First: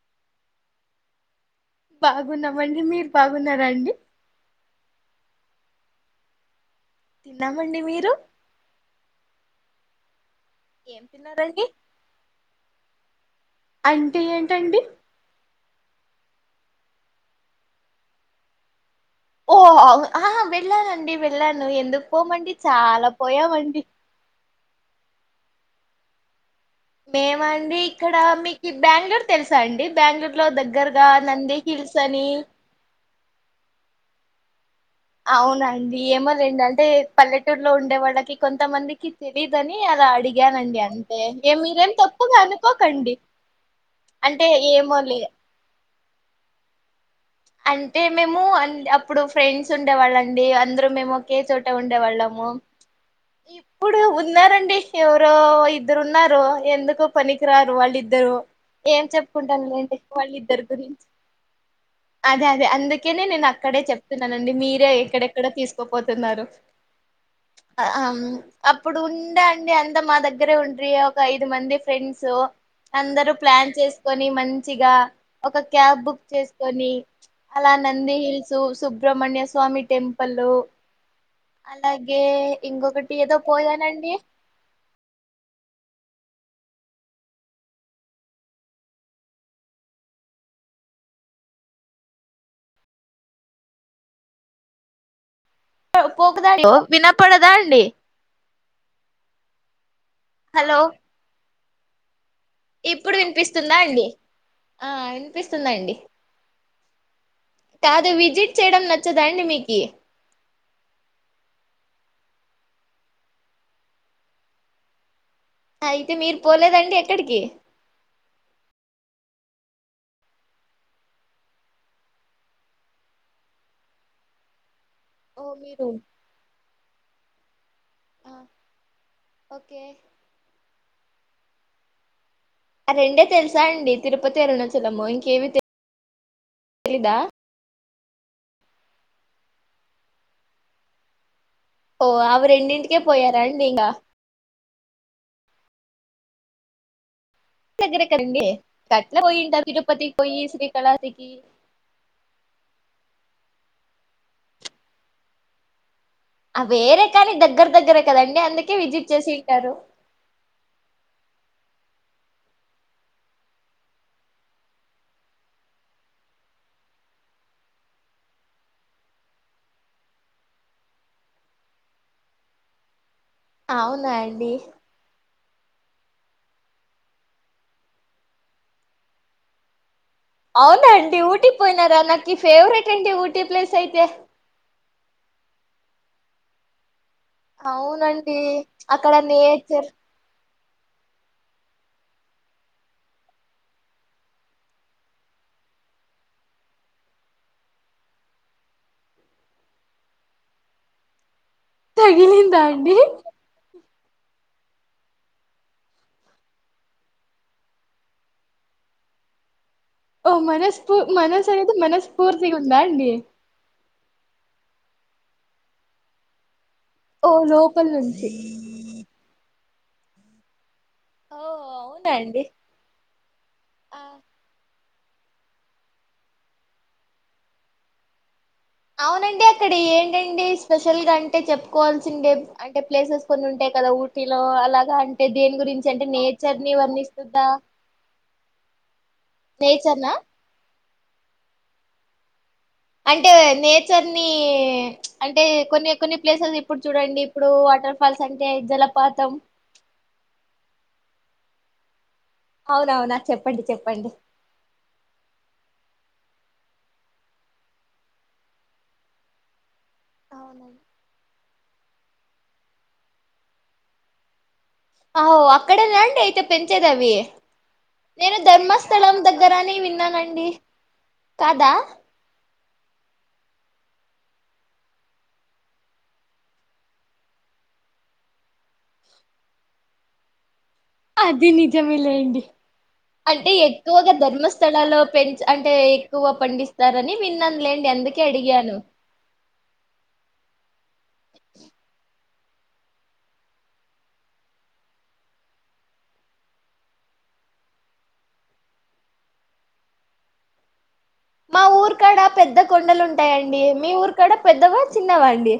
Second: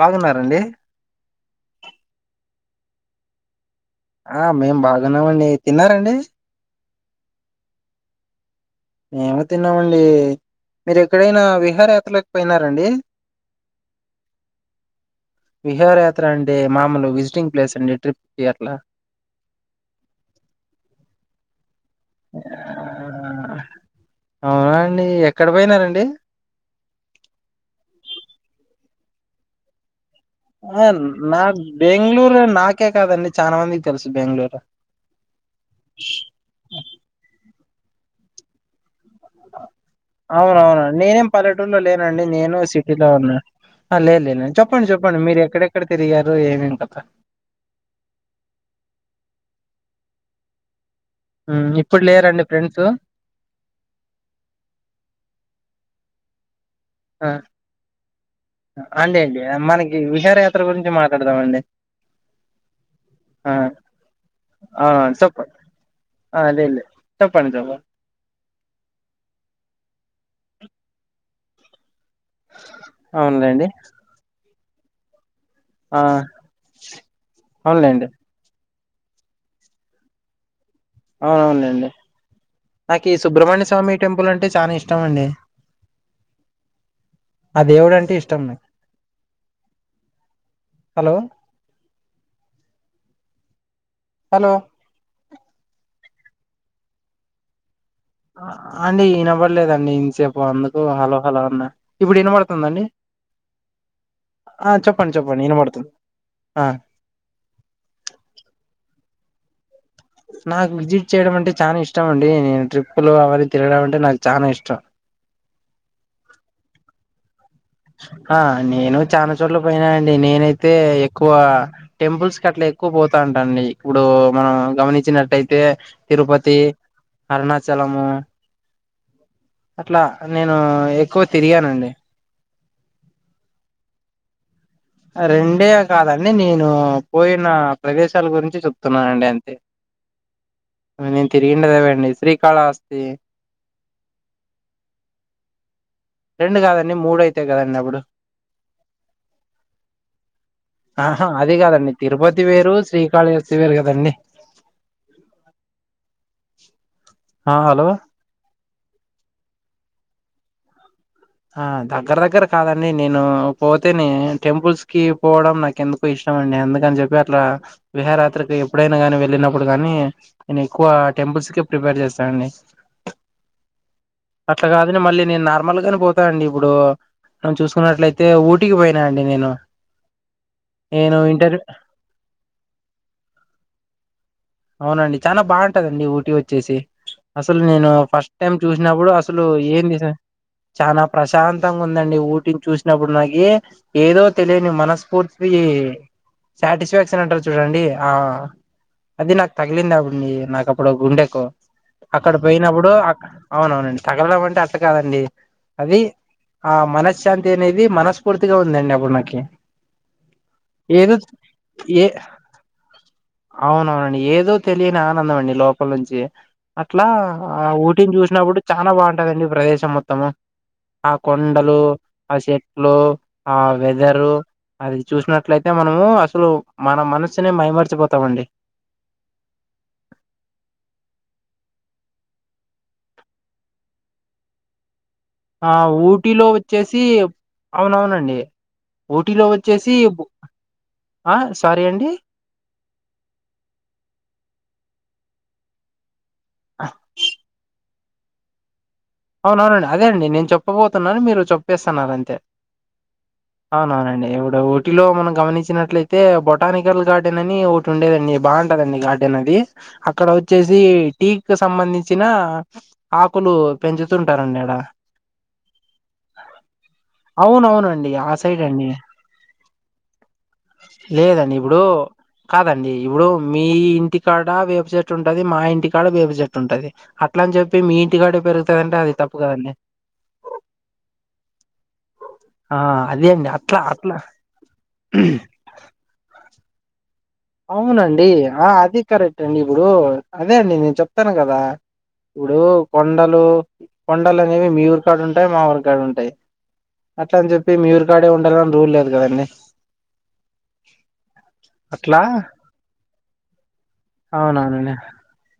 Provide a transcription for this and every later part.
బాగున్నారంండి బాగున్నామండి మీరు బాగున్నారా అండి ఆ మేం బాగున్నామండి తిన్నారండి తిన్నామండి మీరు మేము తిన్నామండి ఇపే మీరు ఏం ఎక్కడైనా తిన్నారండి విహార్ యాత్రలకి పోయినార అండి. అంటే ఏంటండి విహారయాత్ర అండి మామూలు విజిటింగ్ ప్లేస్ అండి ట్రిప్కి అట్లా ఓ ఆ వెళ్ళానండి వెళ్ళాను ఎందుకు పోమండి చాలా ఆ, పోయామండి అవునా అండి ఎక్కడ పోయినారండి మేము అండి ఇక్కడ మీకు బెంగళూరు తెలుసాండి బెంగళూరు లో ఆ దగ్గరగా నా నంది హిల్స్ అని బెంగళూరు నాకే కాదండి చాలా మందికి తెలుసు బెంగళూరు అవునండి ఏమో రండి అంటే పల్లెట న్లో ఉండే వాళ్ళకి కొంతమందికి తెలీదని అలా అడిగానండి అవునవును అంతే నేనేం ఏ పల్లెటూరులో మీరేం లేనండి. తప్పుగా నేను సిటీలో అనుకోకండి ఉన్నా అంటే లేనులేను చెప్పండి. ఏమో చెప్పండి. లే మీరు ఎక్కడెక్కడ తిరిగారు ఏమేం కదా అంటే మేము అండ్ అప్పుడు ఫ్రెండ్స్ ఉండేవాళ్ళ అండి అందరు మేము ఒకే చోట ఉమ్, ఉండే ఇప్పుడు లేరండి వాళ్ళము ఫ్రెండ్స్ ఇప్పుడు ఉన్నారండి ఎవరో ఇద్దరు ఉన్నారు. ర ఎందుకో ఆ పనికిరారు వాళ్ళిద్దరు ఏం అండి అండి చెప్పుకుంటాంలేండి మనకి విహారయాత్ర వాళ్ళిద్దరు గురించి మాట్లాడదామండి అదే అదే అందుకనే నేను ఆ అక్కడే చెప్తున్నానండి. మీరే అవునవును ఎక్కడెక్కడో చెప్పండి తీసుకపోతున్నారు. అదేలే చెప్పండి చెప్పండి ఆ అప్పుడు ఉందా అండి. అంత మా దగ్గరే ఉండ్రి ఒక ఐదు మంది ఫ్రెండ్స్ అందరు అవునులేండి ప్లాన్ చేసుకొని మన్ సిగా ఒక క్యాబ్ ఆ బుక్ చేసి కొన్ని అలా అవునులేండి నంది హిల్స్ సుబ్రమణ్య స్వామి టెంపుల్కు అవును అవునులేండి. నాకి ఇంకొకటి ఈ ఏదో సుబ్రమణ్య స్వామి పోయానండి టెంపుల్ అంటే చాన ఇష్టం అండి. అ దేవుడు అంటే ఇష్టం నాకి హలో హలో పోకుదా లొ వినపడదా అండి అండి ఈ నెంబర్ లేదండి చెప్పు అందుకు హలో హలోహలో అన్నా ఇప్పుడు వినపడు ఇప్పుడు వినిపిస్తుందా అండి ఆ చెప్పండి చెప్పండి వినిపిస్తుంది వినబడుతుంది అండి ఆ కాదు విజిట్ చేయడం నచ్చ నచ్చద అండి మీకి నాకు విజిట్ చేయడం అంటే చాల ఇష్టం అండి నేను ట్రిప్పులు అవన్నీ తిరగడం అంటే నాకు చాల ఇష్టం అయితే మీరు పోలేదండి ఎక్కడికి ఆ నేను చాలా చోట్ల పోయినానండి నేనైతే ఎక్కువ టెంపుల్స్ కి అట్లా ఎక్కువ పోతా అంటా అండి ఇప్పుడు మనం గమని వచ్చినట్టు ఓ అయితే మీరు తిరుపతి అరుణచాలము ఓకే అట్లా నేను ఎ ఎక్కువ తిరిగానండి ఆ రెండే తెలుసా అండి తిరుపతి అరుణాచలం ఆ రెండే కాదండి నేను తెలీదా పోయిన ప్రదేశాల గురించి చెప్తున్నాను అండి అంతే నేనేం తిరిగిండేది ఓ అవేండి అవి రెండింటికే శ్రీకాళహస్తి పోయారా అండి ఇంగా రెండు కాదండి మూడుఐ దగ్గర ఎక్కరండి గట్లా పోయింటది తిరుపతికి పోయి ఆహా శ్రీకాళాతికి పీవర్ కదండి ఆ వేరట్ కానీ ఆ దగ్గర హలో దగ్గరే కదండి అందుకే విజిట్ చేసి ఉంటారు ఆ దగ్గర దగ్గర కాదండి నేను పోతేనే టెంపుల్స్ ఆ దగ్గర దగ్గర కాదండి నేను పోతేనే టెంపుల్స్ కి పోవడం నాకు ఎందుకు ఇష్టం అండి అందుకని చెప్పి అట్లా విహారయాత్రికి ఎప్పుడైనా గాని వెళ్ళినప్పుడు గాని నేను ఎక్కువ టెంపుల్స్ కి ప్రిఫర్ చేస్తానండి ఎందుకు ఇష్టం అఎందుకని చెప్పి అట్లా విహరాత్రికి ఎప్పుడైనా ని వెళ్ళినప్పుడ ప్రిపేర్ చేస్తానుండి అవునా అండి అట్లా కాదు నిను మళ్ళీ నేను నార్ప్ మల్గని బొత్ కదండి ఇప్పుడు నిను చూసుకున్నట్లయితే ఊటికి పోయినా అండి నేను అవునా నేను అండి ఇంటర్ ఊటీకి పోయినారా నాకు ఈ ఫేవరెట్ అండి ఊటీ ప్లేస్ అయితే అవునండి చాలా బాగుంటదండి ఊటీ వచ్చేసి అసలు నేను ఫస్ట్ అవునండి టైం చూసినప్పుడు అక్కడ అసలు నేచర్ ఏంది సార్ చాలా ప్రశాంతంగా ఉందండి ఊటిని చూసినప్పుడు నాకి ఏదో తెలియని మనస్ఫూర్తి సాటిస్ఫాక్షన్ అంటారు చూడండి ఆ అది నాకు తగిలింది అడి నాకు అప్పుడు గుండెకు అక్కడ తగిలిందా పోయినప్పుడు అండి అవునవునండి తగలడం అంటే అంత కాదండి అది ఆ మనశ్శాంతి అనేది మనస్ఫూర్తిగా ఉందండి అప్పుడు నాకి ఓ మనస్పూ ఏదో మనస్సు అనేది ఏ మనస్ఫూర్తిగా ఉందా అండి అవునవునండి ఏదో తెలియని ఆనందం అండి లోపల నుంచి అట్లా ఓ ఆ లోపల ఊటీని నుంచి చూసినప్పుడు చాలా బాగుంటదండి ప్రదేశం స మొత్తమ ఆ ఓ కొండలు ఆ అవునండి చెట్లు ఆ వెదరు అది చూసినట్లయితే మనము అసలు మన మనసునే మైమర్చిపోతు వస్తామండి అవునండి అక్కడ ఏంటండి స్పెషల్ గా అంటే చెప్పుకోవాల్సిండే అంటే ప్లేసెస్ కొన్ని ఉంటాయి కదా ఊటీలో అలాగా అ ఆ ఊటీలో వచ్చేసి అవునవునండి ఊటీలో వచ్చేసి నేచర్ నా ఆ సారీ అండి అంటే నేచర్ ని అంటే కొన్ని కొన్ని ప్లేసెస్ ఇప్పుడు చూడండి ఇప్పుడు వాటర్ ఫల్స్ అంటే జల అవునవునండి అదే అండి నేను చెప్పబోతున్నాను మీరు చెప్ప పేసన్నారంత అవునవునా చెప్పండి చెప్పండి అవునవునండి ఇప్పుడ టిలో మనం గమనించినట్లయితే అయితే బొటానికల్ గార్డెన్ అని ఒకటి ఉండేదండి బాగుంటదండి గార్డెన్ అది అక్కడ వచ్చేసి అవునండి టీ సంబంధించి ఇచ్చిన ఆకులు పెంచుతుంటారండిడ అో అక్కడేనండి అయితే పెంచేది అవి అవునవునండి ఆ నేను సైడ్ అండి ధర్మస్థలం దగ్గరని విన్నానండి లేదండి కాదా ఇప్పుడు కాదండి ఇప్పుడు మీ ఇంటికాడ వేప చెట్టు ఉంటుంది మా ఇంటికాడ వేప చెట్టు ఉంటుది అట్ల అని చెప్పి మీ ఇంటికాడ పెరుగు వెంట అది తప్పుగాదండి అది నిజమే లేండి అదే అండి అంటే అట్లా ఎక్కువగా అట్లా ధర్మస్థలాలో పెంచ అంటే ఎక్కువ పండిస్త తరని అవునండి ఆ అది కరెట్ అండి ఇప్పుడు అదే అండి నేను చెప్తాను కదా ఇప్పుడు కొండలు కొండలు అనేవి మీ ఊరికాడు ఉంటాయి మా ఊరికాడు ఉంటాయి అట్ల అని చెప్పి మీ ఊరికాడే ఉండాలని రూల్ లేదు కదండడి మా ఊరు క్కడ పెద్ద కొండలు ఉంటాయండి మీ ఊరు కడ పెద్దవా అవునవునండి చిన్నవా అండి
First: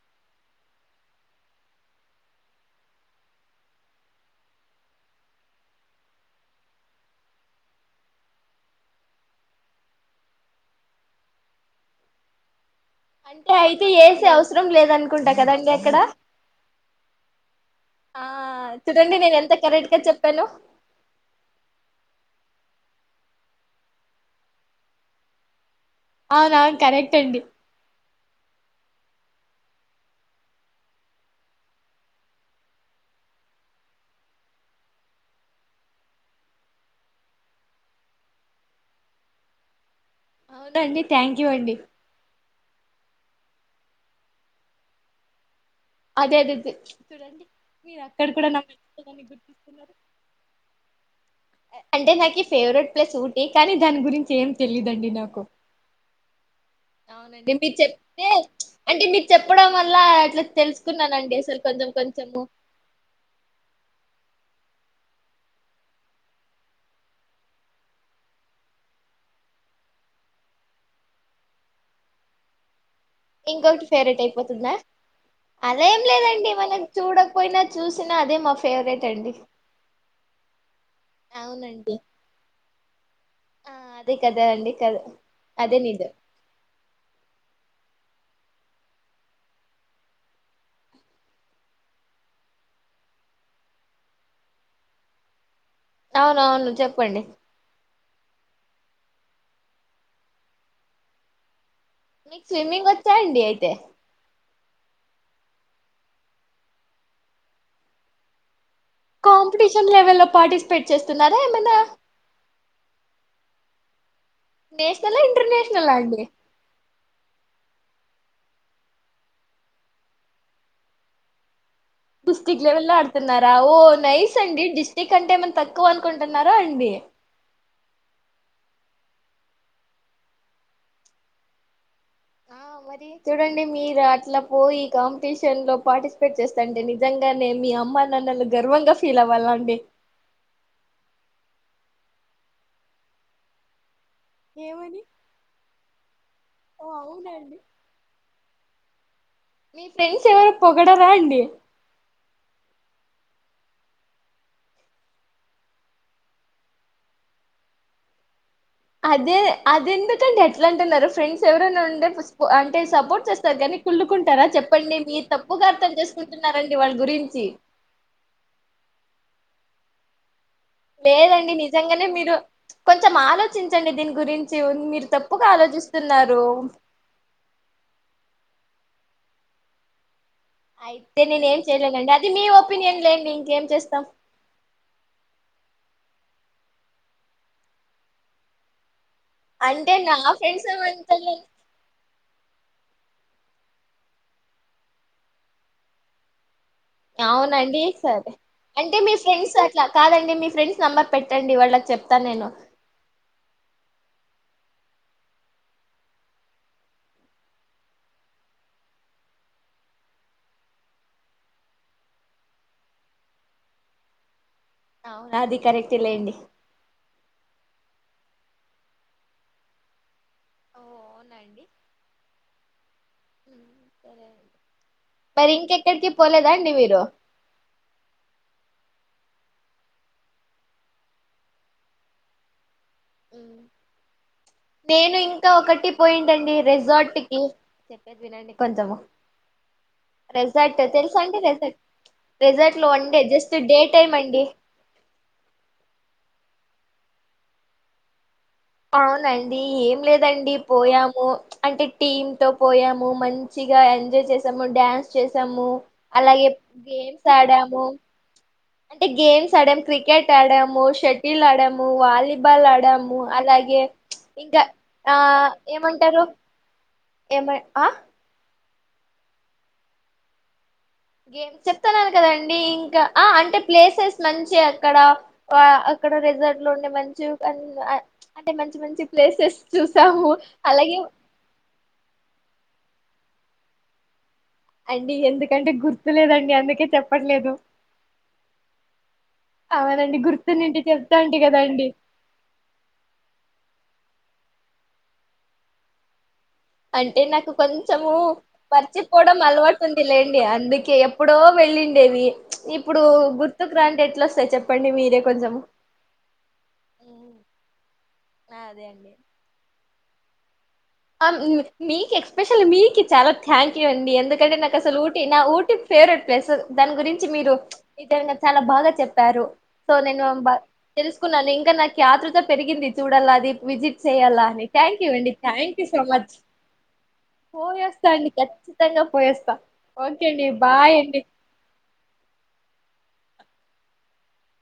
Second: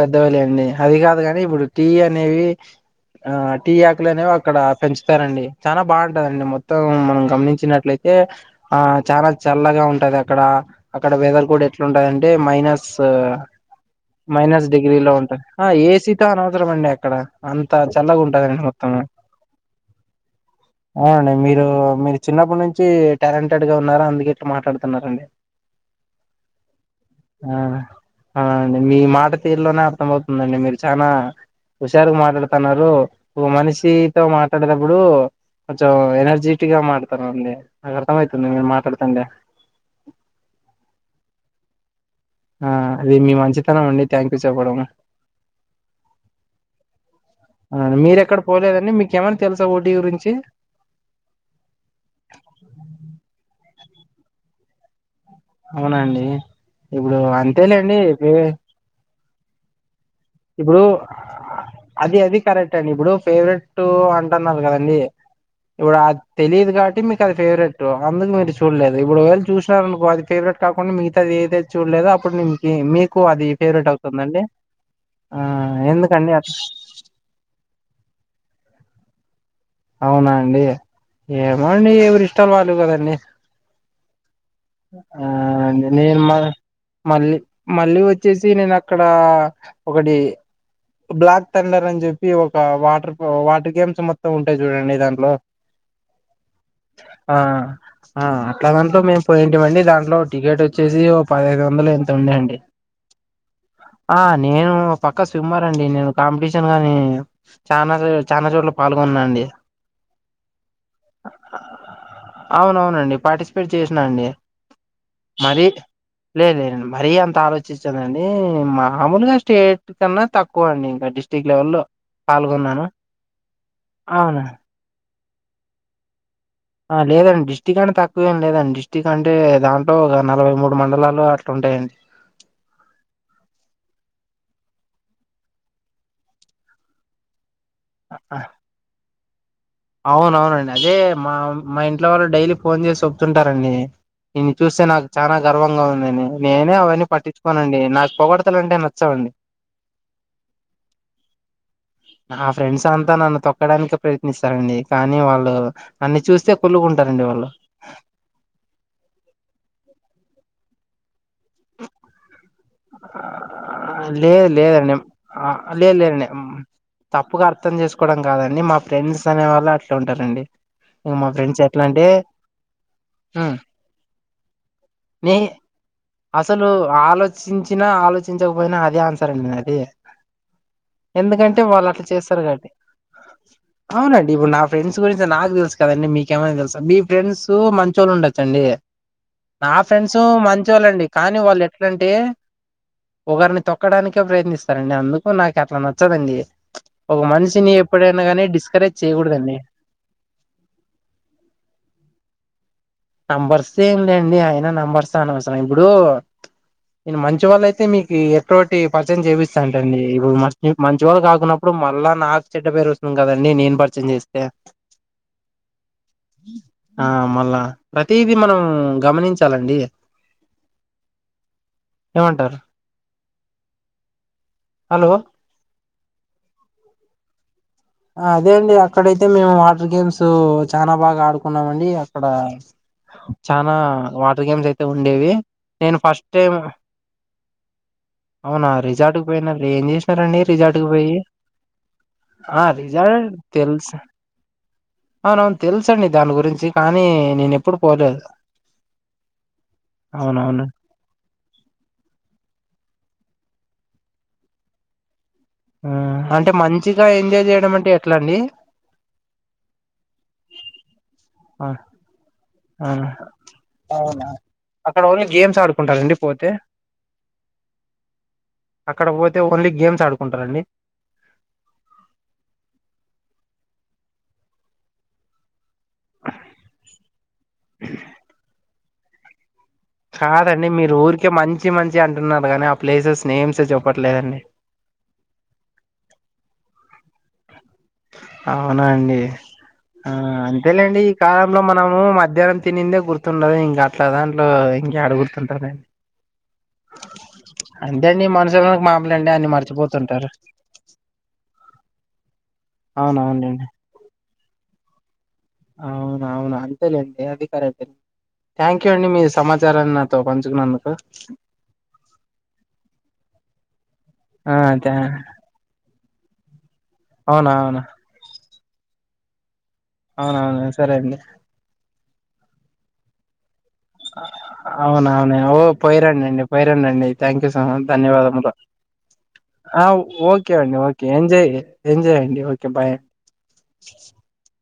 పెద్దవలే అండి అది కాదుగాని ఇప్పుడు టీ అనేవి ఆ టీ ఆకులు అనేవి అక్కడ పెంచుతారండి చాలా బాగుంటదండి మొత్తం మనం గమనించినట్లయితే ఆ చాలా చల్లగా ఉ ఉంటది అక్కడ అక్కడ వెదర్ కూడా ఎట్లాంటంది అంటే మైనస్ అంటే అయితే ఏసీ అవసరం మైనస్ డిగ్రీలో లేదనుకుంటా ఉంటంది కదండి అక్కడ ఏసీతో అనవసరం అండి అక్కడ అంతా చల్లగా ఆ ఉంటందిండి మొత్తం చూడండి నేను ఎంత కరెక్ట్ గా చెప్పానో అవునండి మీరు మీరు చిన్నప్పటి నుంచి టాలెంటెడ్ గా ఉన్నారా అందుకేట్లా మాట్లాడుతున్నారండి అవునావును కరెక్ట్ అండి ఆం మీ మాట తీరులోనే అర్థం అవుతుందండి మీరు చాలనా హుషారుగా మాట్లాడుతున్నారు ఓ మనిషితో మాట్లాడేటప్పుడు కొంచెం ఎనర్జెటిక్ గా మాడుతానుండి నాకు అర్థంమవుతుంది మీరు మాట్లాడుతండి అవునండి థ్యాంక్ యూ అండి ఆ అది మీ మంచితనం అండి థ్యాంక్ యూ చెప్పడం అదే అదే చూడండి అవునండి మీరు అక్కడ మీరెక్కడ కూడా పోలేదండి మీకేమైనా తెలుసా ఊటీ గుర్తిస్తున్నారు గురించి అంటే నాకు ఈ ఫేవరెట్ ప్లేస్ ఒకటి కానీ దాని గురించి ఏం తెలీయదుండి నాకు అవునండి ఇప్పుడు అవునండి మీరు అంతేలేండి చెప్తే అంటే మీరు చెప్పడం వల్ల అట్లా ఇప్పుడు తెలుసుకున్నానండి అసలు కొంచెం అది అది కొంచెము కరెక్ట్ అండి ఇప్పుడు ఫేవరెట్ అంట కదండి ఇప్పుడుది తెలియదు కాబట్టి మీకు అది ఫేవరెట్ అందుకు మీరు చూడలేదు ఇప్పుడు వళ్ళి చూసినార అనుకో అది ఫేవరెట్ కాకుండా మిగతా అది ఏదై చూడలేదు అప్పుడు కు అది ఇంకొకటి ఫేవరెట్ అవుతుందండి. అయిపోతుందా ఆ అదేం ఎందుకండి లేదండి. అట్లా మనం చూడకపోయినా చూసినా అదే మా ఫేవరెట్ అండి. అవునా అండి ఏమోండి అవునండి ఎవరి ఇష్టాలు వాళ్ళు ఉన్నదండి. ఆ అదే కదా అండి కదా ఆ అదే నిజం నేను మ మళ్ళీ మళ్ళీ వ వచ్చేసి నేను అక్కడ ఒకటి బ్లాక్ థండర్ అని చెప్పి ఒక వాటర్ వాటర్ గేమ్స్ మొత్తం అంటే చూడండి దాంట్లో అవున అవును చెప్పండి లెవెన్ లో మే పోయింటింమండి దాంట్లో టికెట్ వచ్చేసి ఓ పదిహైదు వంద్ ఎంత మీకు ఉండేడి స్విమ్మింగ్ వచ్చా అండి అయితే ఆ నేను పక్క స్విమ్మర్ అండి నేను కాంపిటీషన్ గానీ చాలా రోజులు చాలా చోట్ల పాల్గొనండి. కాంపిటేషన్ లెవెల్లో పార్టిసిపేట్ చేస్తున్నారా ఏమైనా అవునవునండి పార్టిసిపేట్ చేసినా అండి. నేషనలా మరీ ఇంటర్నేషనలా అండి లేలే మరీ అంత ఆలోచించ [unintelligible] మామూలుగా స్టేట్ కన్నా తక్కువ అండి ఇంకా డిస్ట్రిక్ లెవెల్ల్లో డిస్ట్రిక్ లవెల్లో ఆడుతున్నారా ఓ నైస్ అవునా అండీ డిస్టిక్ట్ కంటే ఏమైనా తక్కువ అనుకుంట లేదండి డిస్టిక్ అంటే తక్కువ ఏం లేదండి. కంటే దాంట్లో ఒక నలభై మూడు మండలాలు అట్లాంటాయండి. ఆ మరి చూడండి మీరు అట్లా పోయి కాంపిటీషన్ లో పార్టిసిపేట్ చేస్తంటే నిజంగా నేను మీ అమ్మ ఆ నాన్నలు గర్వంగా ఫీల్ అవ వాళ్ళను అవునవునండి అదే మా మా ఇంట్లో వాళ్ళు డైలీ ఫోన్ చేసి చెప్తుంటారండి. నిన్ను చూస్తే ఏమని నాకు చానా గర్వంగా ఉందని నేనే ఓ అవన్నీ అవునండి పట్టించుకోనండి. నాకు పొగడతా పొగడ్తలు అంటే నచ్చావ్ అండి. మీ ఫ్రెండ్స్ ఎవరో పొగడరా అండి. నా ఫ్రెండ్స్ అంతా నన్ను తొక్కడానికి ప్రయత్నిస్త స్తారండి కానీ వాళ్ళు నన్ను చూస్తే కులుకుంటారండి. వాళ్ళు అదే అది ఎందుకంటే ఎట్లా అంటున్నారు ఫ్రెండ్స్ ఎవరైనా ఉంటే అంటే ఆ సపోర్ట్ చేస్తారు. కానీ కుళ్లుకుంటారా లేదు లేదండి చెప్పండి. మీరు ఆ తప్పుగా అర్థం లేదు లేదండి మ్, చేసుకుంటున్నారండి వాళ్ళ తప్పుగా గురించి అర్థం ట్లా ఉంటారండి ఇక మా లేదండి ఫ్రెండ్స్ ఎట్లా అంటే నిజంగానే మీరు కొంచెం ఆలోచించండి దీని గురించి మీరు నీ తప్పుగా ఆలోచిస్తున్నారు అసలు ఆలోచించినా ఆలోచించకపోయినా అదే ఆన్సర్ అండి అది అయితే ఎందుకంటే నేనేం వాళ్ళు అట్లా చేయలేనండి అది చేస్తారు మీ కాబట్టి ఒపీనియన్ లేండి ఇంకేం చేస్తాం అవునండి ఇప్పుడు నా ఫ్రెండ్స్ గురించి నాకు తెలుసు కదండి మీకు మైనా తెలుసా మీ ఫ్రెండ్స్ మంచోళ్ళు ఉండొచ్చండి నా ఫ్రెండ్స్ మంచి వాళ్ళండి కానీ వాళ్ళు ఎట్లంటే ఒకరిని తొక్కడానికే ప్రయత్నిస్తారండి అందుకు నాకు అట్లా నచ్చదండి ఒక మనిషిని అవునండి ఎప్పుడైనా సరే కానీ డిస్కరేజ్ అంటే మీ ఫ్రెండ్స్ చేయకూడదండి అట్లా కాదండి మీ ఫ్రెండ్స్ నెంబర్ పెట్టండి వాళ్ళకి చెప్తాను. నేను నంబర్స్ ఏం లేండి. అయిన నెంబర్స్ అనవసరం ఇప్పుడు నేను మంచి వాళ్ళ అయితే మీకు ఎటువంటి పరిచయం చేయిపిస్తాంటండి ఇప్పుడు మ మంచివాళ్ళు కాకున్నప్పుడు మళ్ళా నాకు చెడ్డ పేరు వస్తుంది కదండి. నేను పరిచయం చేస్తే అవును అది కరెక్ట్ లేండి ఆ మళ్ళా ప్రతిదీ మనం గమనించాలండి ఓ అవునండి ఏమంటారు సరే హలో మరి ఇంకెక్కడికి పోలేదా అండి మీరు అదే అండి అక్కడైతే మేము వాటర్ గేమ్స్ చాలా బాగా ఆడుకున్నామ అండి అక్కడ చాలా వాటర్ గేమ్స్ అయితే నేను ఉండేవి ఇంకా ఒకటి నేను ఫస్ట్ టైం పోయింటండి రెసార్ట్ కి చెప్పేది వినండి అవునా కొంచెము రిజార్ట్ క పోయిన ఏం చేసినారంండి రెసార్ట్ రిజార్ట్ క పోయి తెలుసా అండి రెసార్ట్ ఆ రెసార్ట్ లో one day result just day తెలుసు టైమ్ అండి అవున అవును తెలుస అండి దాని గురించి కానీ నేను ఎప్పుడు పోలేదు అవునండి ఏం లేదండి అవునవును పోయాము అంటే టీమ్ తో పోయాము ము మంచిగా ఎంజాయ్ చేసాము డ్యాన్స్ చేసాము ఉమ్ అలాగే అంటే మంచిగా గేమ్స్ ఎంజాయ్ చేయడం ఆడాము అంటే ఎట్లా అండి అంటే గేమ్స్ ఆడాము క్రికెట్ ఆడాము షట్ ల్ ఆ ఆడము వాలీబాల్ ఆ ఆడాము అలాగే అవునా ఇంకా అక్కడ ఆ ఓన్లీ గేమ్స్ ఆడుకుంటారండి ఏమంటారు పోతే ఏమ ఆ అక్కడ పోతే ఓన్లీ గేమ్స్ ఆడుకుంటారండి గేమ్ చెప్తున్నాను కదండి ఇంకా అంటే ప్లేసెస్ మంచి అక్కడ అక్కడ రెజార్ట్ లో ఉండే మంచి ఆ అంటే మంచి మంచి ప్లేసెస్ చూసాము కాదండి మీరు అలాగే ఊరికే మంచి మంచి అంటున్నారు కానీ ప్లేసెస్ నేమ్స్ చెప్పట్లేదండి అండి ఎందుకంటే గుర్తులేదండి అందుకే చెప్పట్లేదు అవునా అండి ఆ అవునండి గుర్తునింటే అంతేలేండి ఈ చెప్తా అంటి కాలంలో కదండి మనము మధ్యాహ్నం తినిందే గుర్తుండదు ఇంకా ఆట్లా దాంట్లో ఇంక అడుగుడుతుంటారంండి అంటే నాకు కొంచము మనుషులకు మామూలండి పరిచిపోవడం అన్ని అలవాటు ఉంది మర్చిపోతుంటారు లేండి అందుకే ఎప్పుడో వెళ్ళిండేవి ఇప్పుడు అవునవునండి గుర్తుకు్రాంటట్ ఎట్లా సార్ చెప్పండి మీరే కొంచెం అవున అవును ఉ అంతేలేండి అది కరెక్ట్ అంటడి థ్యాంక్ అదే యూ అండి మీ సమాచారాన్ని తో పంచుకు న్నను ఆ మీకు ఎక్స్పెషల్ మీకి చాలా థ్యాంక్ యూ అండి ఆ ఎందుకంటే నాకు అసలు ఊటీ నా ఊటీ ఫేవరెట్ పసదు దాని గురించి అవును మీరు అవును ఈదంగా చాలా బాగా చెప్పారు సో నేను అవునవును సరే అండి తెలుసుకున్నాను ఇంకా నాకు ఆత్రృత పెరిగింది చూడల్లాది విజిట్ చేయాలా అని థ్యాంక్యూ అండి థ్యాంక్యూ పోయి రండి అండి పోయిరడిండి థ్యాంక్ యూ సో మ పోయేస్తా అండి ధన్యవాదము ఖచ్చితంగా పోయేస్తా ఆ ఓకే అండి బాయ్ ఓకే ఎంజాయ్ ఎంజాయ్ అండి ఓకే బాయ్ [inaudible]